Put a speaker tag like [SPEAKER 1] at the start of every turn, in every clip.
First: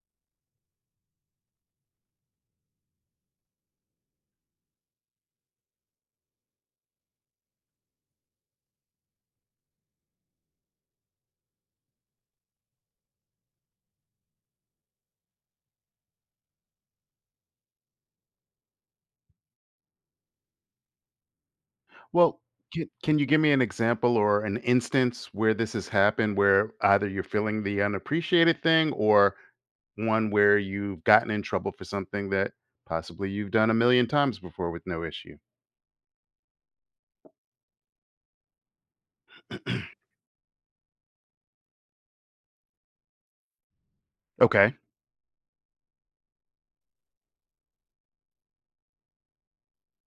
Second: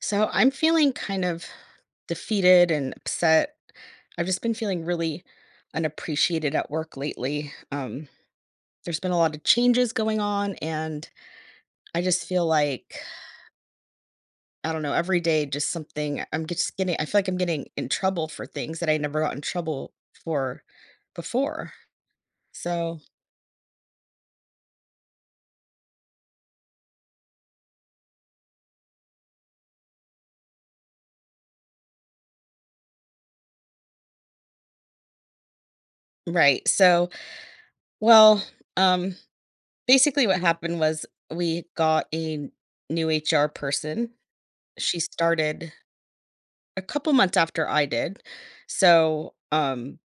[SPEAKER 1] So I'm feeling kind of defeated and upset. I've just been feeling really unappreciated at work lately. There's been a lot of changes going on, and I just feel like I don't know. Every day, just something. I'm just getting. I feel like I'm getting in trouble for things that I never got in trouble for before.
[SPEAKER 2] Well, can
[SPEAKER 1] So
[SPEAKER 2] can you give me an example or an instance where this has happened where either you're feeling the unappreciated thing or one where you've gotten in trouble for something that possibly you've done a million times before with no issue?
[SPEAKER 1] right. Well, um, Basically, what happened was we got a new HR person.
[SPEAKER 2] Okay.
[SPEAKER 1] She started a couple months after I did. So, um,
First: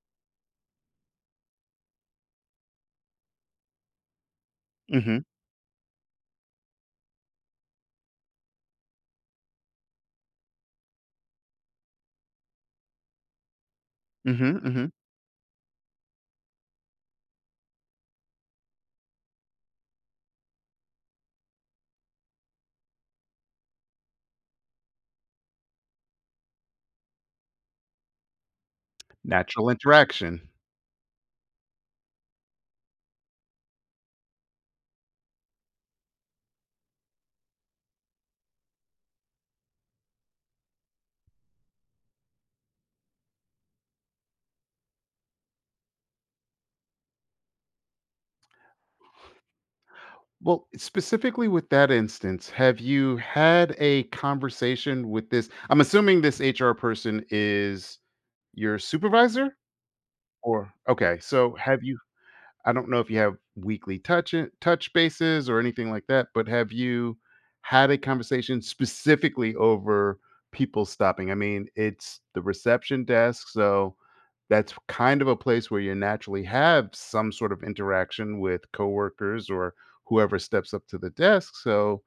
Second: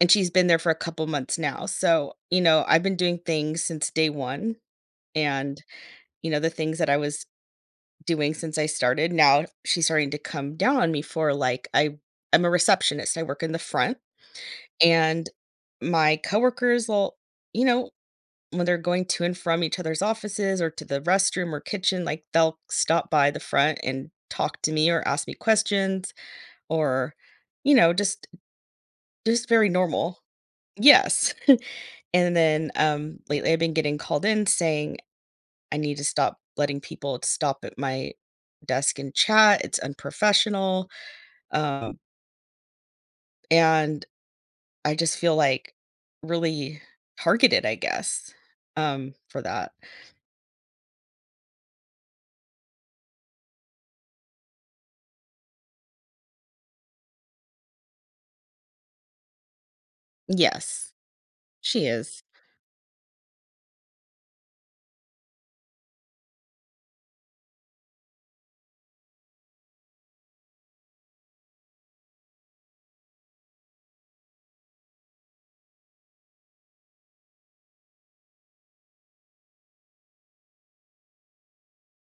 [SPEAKER 1] and she's been there for a couple months now. So, you know, I've been doing things since day one.
[SPEAKER 2] Mhm.
[SPEAKER 1] And, you know, the things that I was doing since I started, now she's starting to come down on me for like, I'm a receptionist, I work in the front.
[SPEAKER 2] Mhm. Mhm.
[SPEAKER 1] And my coworkers will, you know, when they're going to and from each other's offices or to the restroom or kitchen, like they'll stop by the front and talk to me or ask me questions or, you know, just Just
[SPEAKER 2] Natural
[SPEAKER 1] very normal.
[SPEAKER 2] interaction.
[SPEAKER 1] Yes. And then, lately I've been getting called in saying, "I need to stop letting people stop at my desk and chat. It's unprofessional." Um, and I just feel, like, really targeted, I guess, for that.
[SPEAKER 2] Well, specifically with that instance, have you had a conversation with this? I'm assuming this HR person is your supervisor or
[SPEAKER 1] Yes,
[SPEAKER 2] okay. So have
[SPEAKER 1] she
[SPEAKER 2] you,
[SPEAKER 1] is.
[SPEAKER 2] I don't know if you have weekly touch bases or anything like that, but have you had a conversation specifically over people stopping? I mean, it's the reception desk, so that's kind of a place where you naturally have some sort of interaction with coworkers or whoever steps up to the desk. So,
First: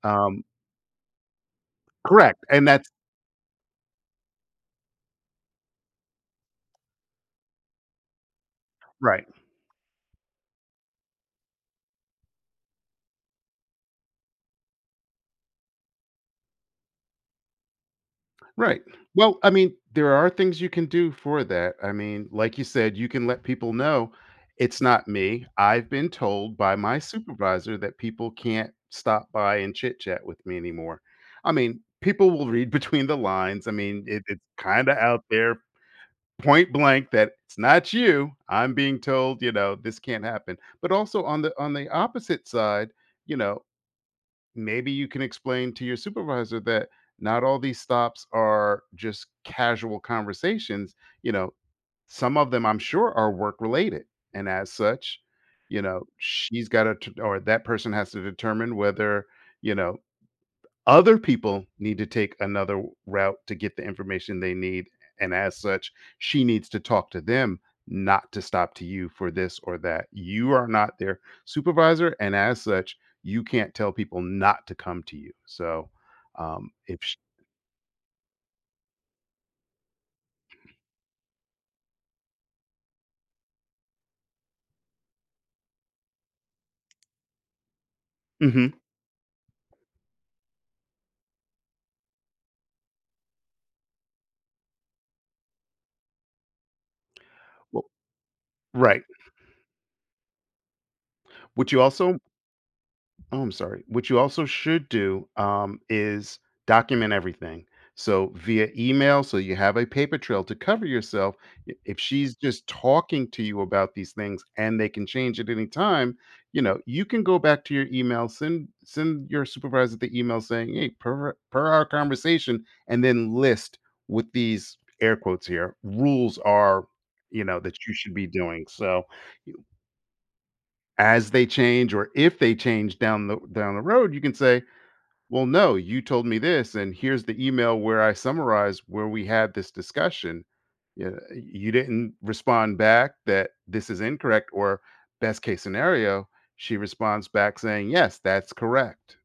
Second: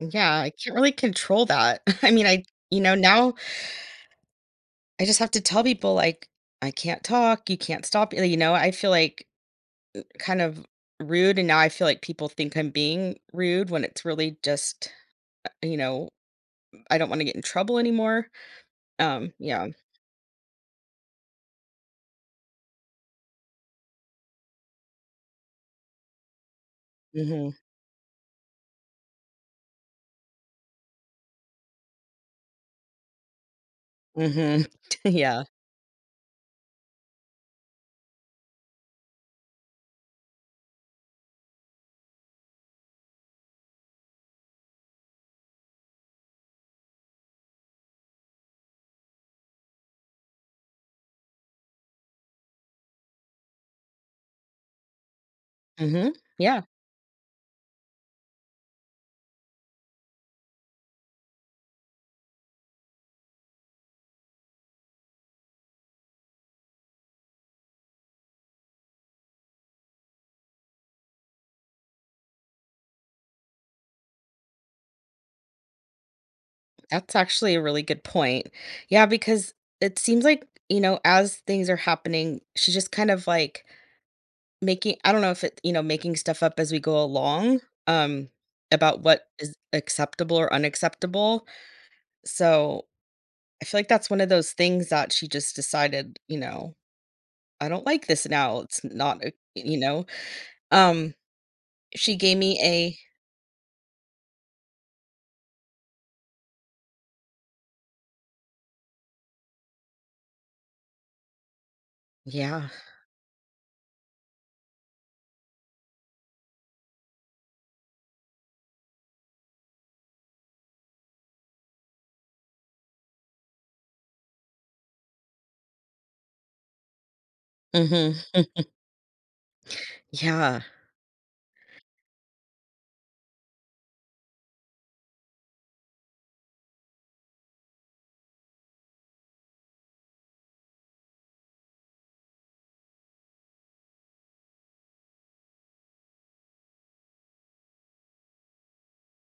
[SPEAKER 1] Yeah,
[SPEAKER 2] um,
[SPEAKER 1] I can't really control that. I mean,
[SPEAKER 2] correct,
[SPEAKER 1] I
[SPEAKER 2] and
[SPEAKER 1] you
[SPEAKER 2] that's
[SPEAKER 1] know, now I just have to tell people, like, "I can't talk, you can't stop," you know, I feel
[SPEAKER 2] right.
[SPEAKER 1] like kind of rude, and now I feel like people think I'm being rude when it's really just, you know, I don't wanna get in trouble anymore.
[SPEAKER 2] Right. Well, I
[SPEAKER 1] Yeah.
[SPEAKER 2] mean, there are things you can do for that. I mean, like you said, you can let people know it's not me. I've been told by my
[SPEAKER 1] Mhm.
[SPEAKER 2] supervisor that people can't stop by and chit chat with me anymore. I mean, people will read between the lines. I mean, it's
[SPEAKER 1] Mhm.
[SPEAKER 2] kind of out
[SPEAKER 1] Yeah.
[SPEAKER 2] there, point blank, that it's not you. I'm being told, you know, this can't happen. But also on the opposite side, you know, maybe you can explain to your supervisor that not all these stops are just casual conversations. You know, some of them I'm sure are work related. And as such, you know,
[SPEAKER 1] Mhm. Yeah.
[SPEAKER 2] she's got to, or that person has to determine whether, you know, other people need to take another route to get the information they need, and as such, she needs to talk to them, not to stop to you for this or that. You are not their supervisor, and as such, you can't tell people not to come to you. So, if sh
[SPEAKER 1] That's actually a really good point. Yeah, because it seems like, you know, as things are happening, she's just kind of like making I don't know if it you know, making stuff up as we go along, um,
[SPEAKER 2] mhm,
[SPEAKER 1] about what is acceptable or unacceptable. So, I feel like that's one of those things that she just decided, you know I don't
[SPEAKER 2] well,
[SPEAKER 1] like this now, it's
[SPEAKER 2] right.
[SPEAKER 1] not a you know? Um,
[SPEAKER 2] What you
[SPEAKER 1] she
[SPEAKER 2] also
[SPEAKER 1] gave me a
[SPEAKER 2] Oh, I'm sorry. What you also should do, is document everything. So via email, so you have a paper trail to cover yourself. I- If she's just
[SPEAKER 1] Yeah.
[SPEAKER 2] talking to you about these things and they can change at any time, you know, you can go back to your email, send your supervisor the email saying, "Hey, per our conversation," and then list what these air quotes here rules are, you know, that you should
[SPEAKER 1] Mhm.
[SPEAKER 2] be doing. So
[SPEAKER 1] Yeah.
[SPEAKER 2] as they change or if they change down the road, you can say, "Well, no, you told me this, and here's the email where I summarize where we had this discussion. Yeah, you didn't respond back that this is incorrect, or best case scenario, she responds back saying, "Yes, that's correct."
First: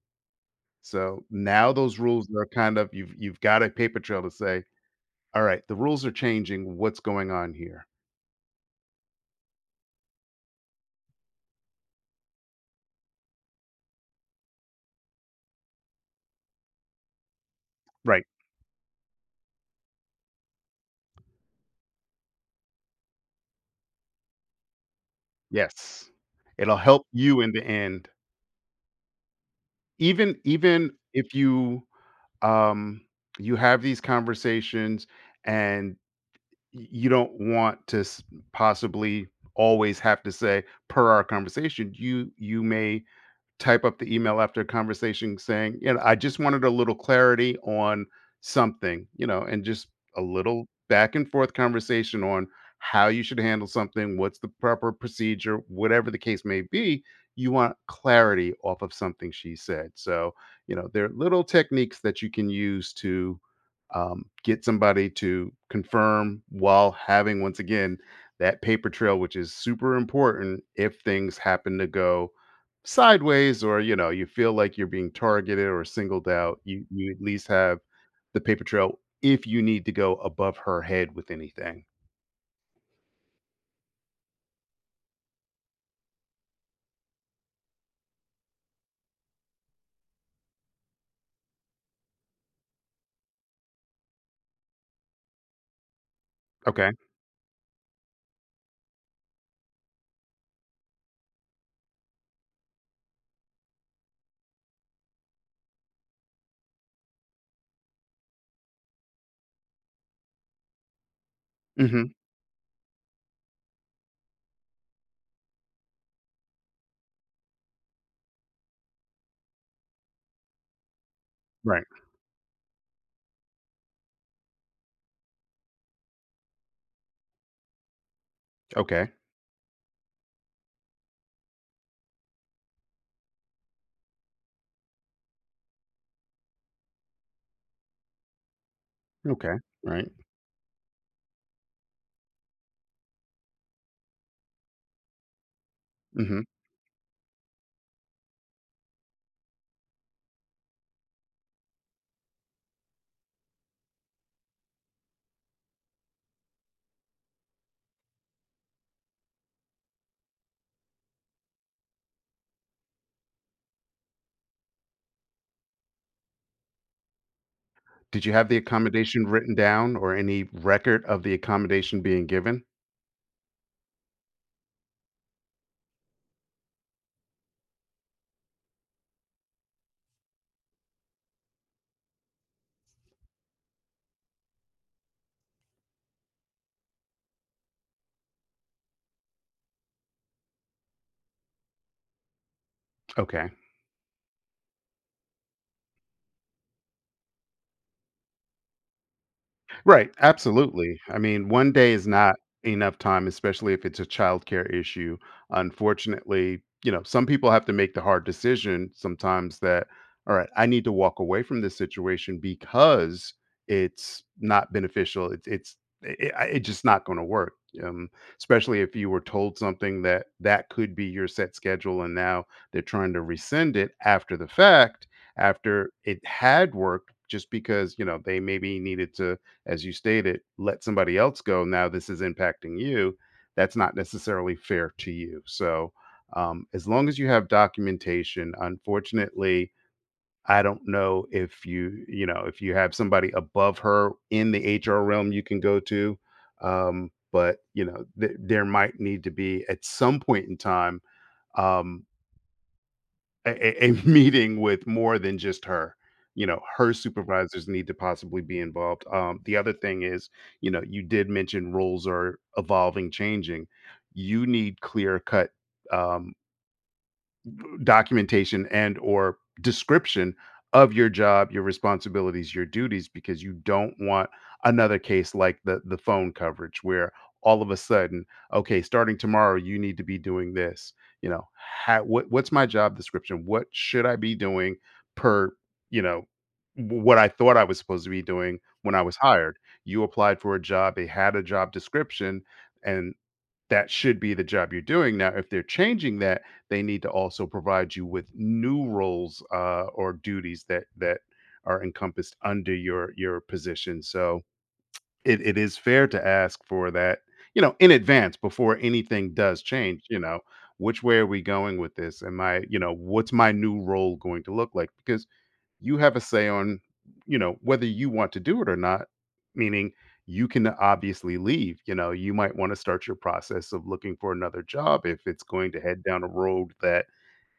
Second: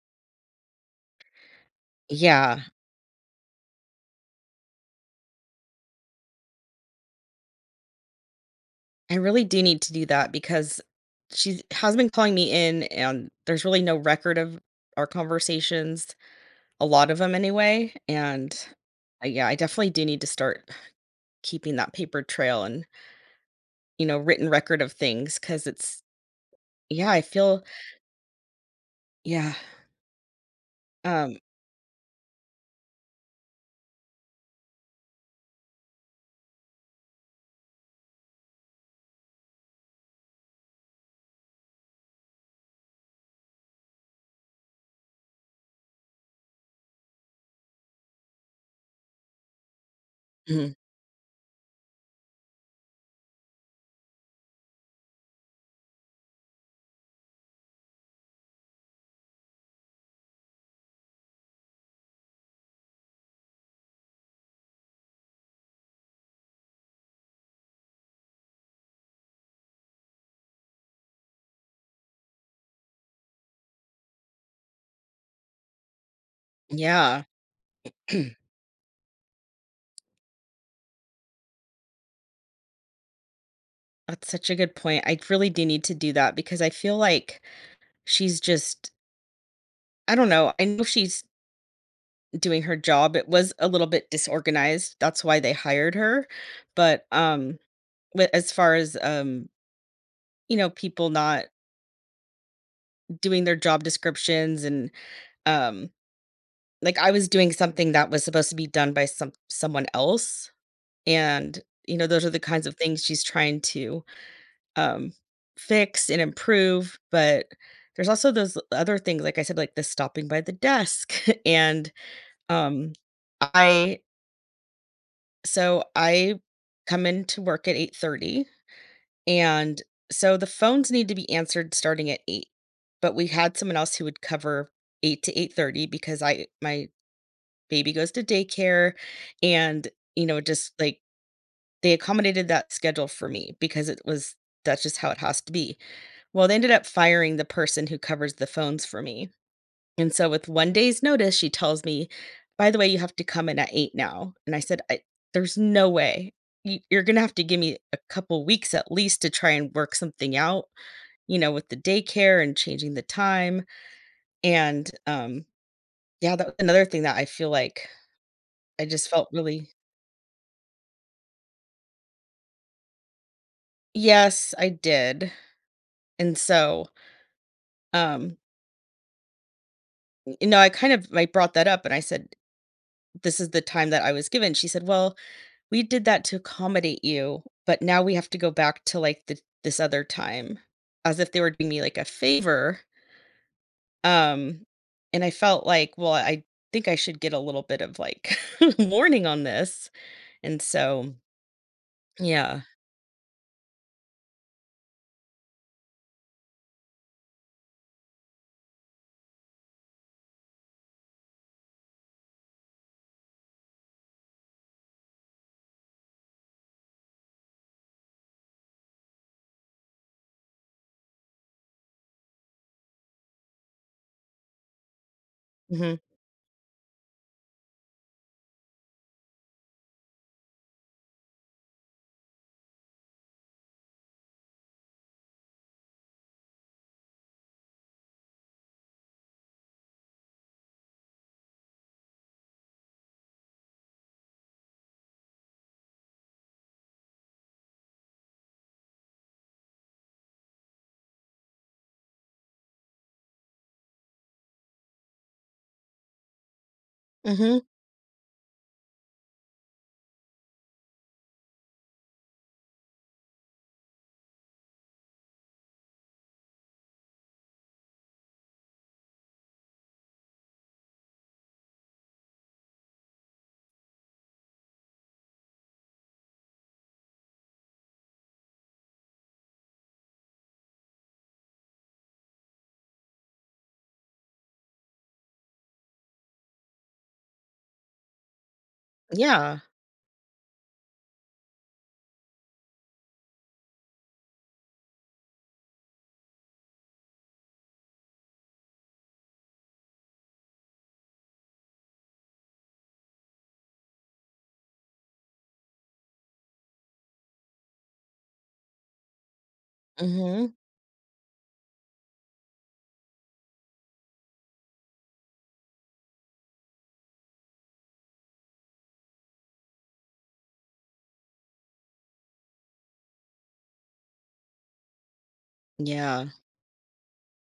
[SPEAKER 2] So now those rules are
[SPEAKER 1] Yeah.
[SPEAKER 2] kind of, you've got a paper trail to say, "All right, the rules are changing. What's going on here?"
[SPEAKER 1] I really do need to do that because she has been calling me in, and there's really no record of our conversations, a lot of them, anyway,
[SPEAKER 2] Right.
[SPEAKER 1] and yeah, I definitely do need to start keeping that paper trail and, you know, written record of things because it's
[SPEAKER 2] Yes. It'll help
[SPEAKER 1] Yeah, I
[SPEAKER 2] you in the
[SPEAKER 1] feel
[SPEAKER 2] end.
[SPEAKER 1] Yeah.
[SPEAKER 2] Even if
[SPEAKER 1] Um
[SPEAKER 2] you, um, you have these conversations and, y you don't want to s, possibly always have to say, "Per our conversation," you may type up the email after a conversation saying, you know, I just wanted a little clarity on something, you know, and just a little
[SPEAKER 1] Mhm.
[SPEAKER 2] back and forth conversation on how you should handle something, what's the proper procedure, whatever the case may be. You want clarity off of something she said. So, you know, there are little techniques that you can use to, get somebody to confirm while having, once again, that paper trail, which is super important if things happen to go sideways, or you know, you feel like you're being targeted or singled out. You at
[SPEAKER 1] Yeah.
[SPEAKER 2] least have the paper trail if you need to go above her head with anything.
[SPEAKER 1] That's such a good point. I really do need to do that because I feel like she's just I don't know. I know she's doing her job. It was a little bit disorganized. That's why they hired her.
[SPEAKER 2] Okay.
[SPEAKER 1] But As far as you know, people not doing their job descriptions and um like I was doing something that was supposed to be done by someone else and you know,
[SPEAKER 2] Hmm.
[SPEAKER 1] those are the kinds of things she's trying to um, fix and improve, but there's also those other things, like I said, like the stopping by the desk.
[SPEAKER 2] Right.
[SPEAKER 1] And um, I, I come into work at 8:30,
[SPEAKER 2] Okay.
[SPEAKER 1] and so the phones need to be answered starting at 8. But we had someone else who would cover 8 to 8:30 because I my baby goes to daycare,
[SPEAKER 2] Okay.
[SPEAKER 1] and
[SPEAKER 2] Right.
[SPEAKER 1] you know, just like they accommodated that schedule for me because it was that's just how it has to be.
[SPEAKER 2] Hmm.
[SPEAKER 1] Well, they ended up firing the person who covers the phones for me. And so with 1 day's notice, she tells me, "By the way, you have to come in at 8 now." And I said, "I there's no way. You you're gonna have to give me a couple weeks at least to try and work something out, you know, with the daycare and changing the time." And yeah, that was another thing that I feel like
[SPEAKER 2] Did you have the
[SPEAKER 1] I just
[SPEAKER 2] accommodation
[SPEAKER 1] felt
[SPEAKER 2] written
[SPEAKER 1] really
[SPEAKER 2] down or any record of the accommodation being given?
[SPEAKER 1] Yes, I did. And so, um, you know, I brought that up and I said, "This is the time that I was given." She said, "Well, we did that to accommodate you, but now we have to go back to, like, the this other time," as if they were doing me, like, a favor,
[SPEAKER 2] Okay.
[SPEAKER 1] um, and I felt like, well, I think I should get a little bit of, like, warning on this,
[SPEAKER 2] Right,
[SPEAKER 1] and
[SPEAKER 2] absolutely.
[SPEAKER 1] so
[SPEAKER 2] I mean, one day is not
[SPEAKER 1] yeah.
[SPEAKER 2] enough time, especially if it's a childcare issue. Unfortunately, you know, some people have to make the hard decision sometimes that, all right, I need to walk away from this situation because it's not beneficial. It's just not going to work. Um, Especially if you were told something that could be your set schedule, and now they're trying to rescind it after the fact, after
[SPEAKER 1] Mhm.
[SPEAKER 2] it had worked, just because you know they maybe needed to, as you stated, let somebody else go. Now this is impacting you. That's not necessarily fair to you. So, as long as you have documentation, unfortunately, I don't know if you, you know, if you have somebody above her in the HR realm you can go to. But, you know, th- there might need to be at some point in time, um, a meeting with more than just her. You know, her
[SPEAKER 1] Mhm.
[SPEAKER 2] supervisors need to possibly be involved. The other thing is, you know, you did mention rules are evolving, changing. You need clear cut, um, documentation and or description of your job, your responsibilities, your duties, because you don't want another case like the phone coverage where all of a sudden, okay, starting tomorrow, you need to be doing this. You know, how, what's my job description? What should I be doing per, you know, w- what I thought I was supposed to be doing when I was hired?
[SPEAKER 1] Yeah.
[SPEAKER 2] You applied for a job, they had a job description, and that should be the job you're doing. Now, if they're changing that, they need to also provide you with new roles, or duties that are encompassed under your position. So, it is fair to ask for that, you know, in advance before anything does change. You know,
[SPEAKER 1] Mhm.
[SPEAKER 2] which way are we going with this? Am I, you know, what's my new role going to look like? Because you have a say on, you know, whether you want to do it or not, meaning you can obviously leave. You know, you might want to start your process of looking for another job if it's going to head down a
[SPEAKER 1] Yeah.
[SPEAKER 2] road that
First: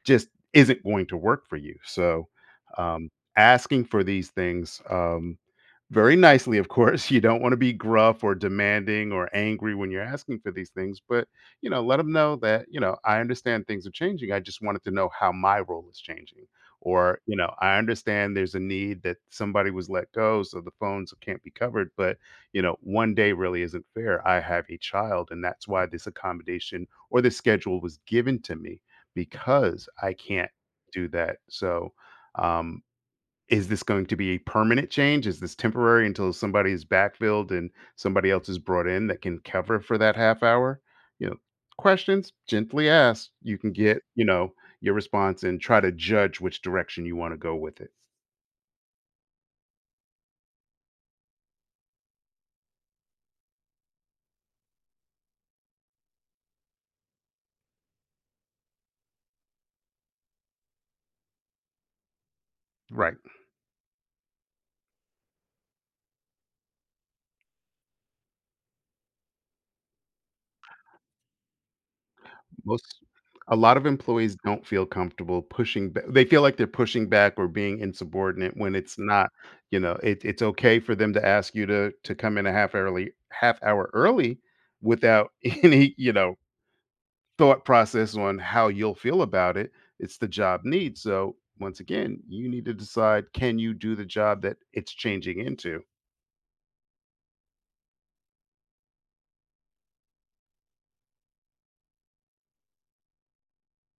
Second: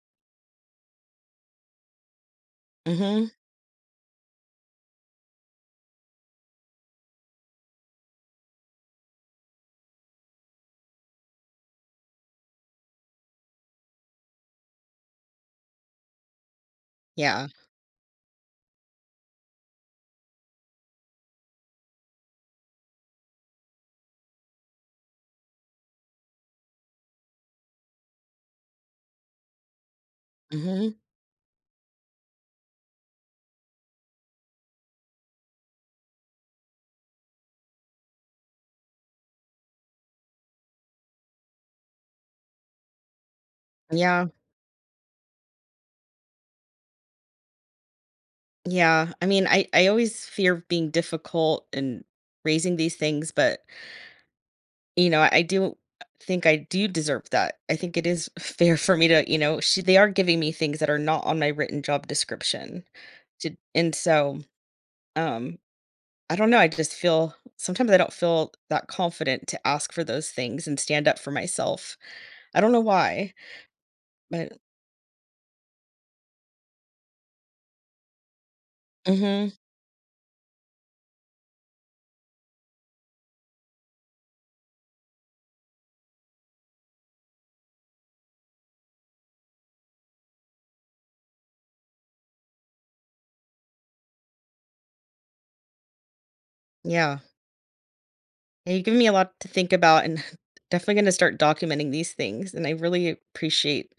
[SPEAKER 2] just isn't going to work for you. So, um,
[SPEAKER 1] Mhm.
[SPEAKER 2] asking for these things, very nicely, of course. You don't want to be gruff or demanding or angry when you're asking for these things, but you know, let them know that, you know, I understand things are changing. I just wanted to know how my role is changing, or you
[SPEAKER 1] Yeah.
[SPEAKER 2] know, I understand there's a need that somebody was let go, so the phones can't be covered. But you know, one day really isn't fair. I have a child, and that's why this accommodation or this schedule was given to me because I can't
[SPEAKER 1] Mhm.
[SPEAKER 2] do that. So, um, is this going to be a permanent change? Is this temporary until somebody is backfilled and somebody else is brought in that can cover for that half hour? You know, questions gently asked, you can get, you
[SPEAKER 1] Yeah.
[SPEAKER 2] know, your response and try to judge which direction you want to go with it.
[SPEAKER 1] Yeah. I mean, I always fear being difficult and raising these things, but you know, I do think I do deserve that. I think it is fair for me to, you know, she they are giving me things that are not on my written job description.
[SPEAKER 2] Right.
[SPEAKER 1] To and so, um, I don't know, I just feel sometimes I don't feel that confident to ask for those things and stand up for myself. I don't know
[SPEAKER 2] Most
[SPEAKER 1] why,
[SPEAKER 2] A lot of employees
[SPEAKER 1] but
[SPEAKER 2] don't feel comfortable pushing ba, they feel like they're pushing back or being insubordinate when it's not,
[SPEAKER 1] mhm,
[SPEAKER 2] you know, it it's okay for them to ask you to come in a half early, half hour early, without any, you know, thought process on how you'll feel about it. It's the job needs. So, once again, you need to decide, can you do the job that it's changing into?
[SPEAKER 1] yeah. Yeah, you give me a lot to think about and definitely gonna start documenting these things, and I really appreciate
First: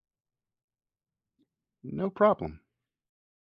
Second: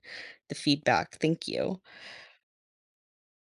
[SPEAKER 1] the feedback. Thank you.
[SPEAKER 2] No problem.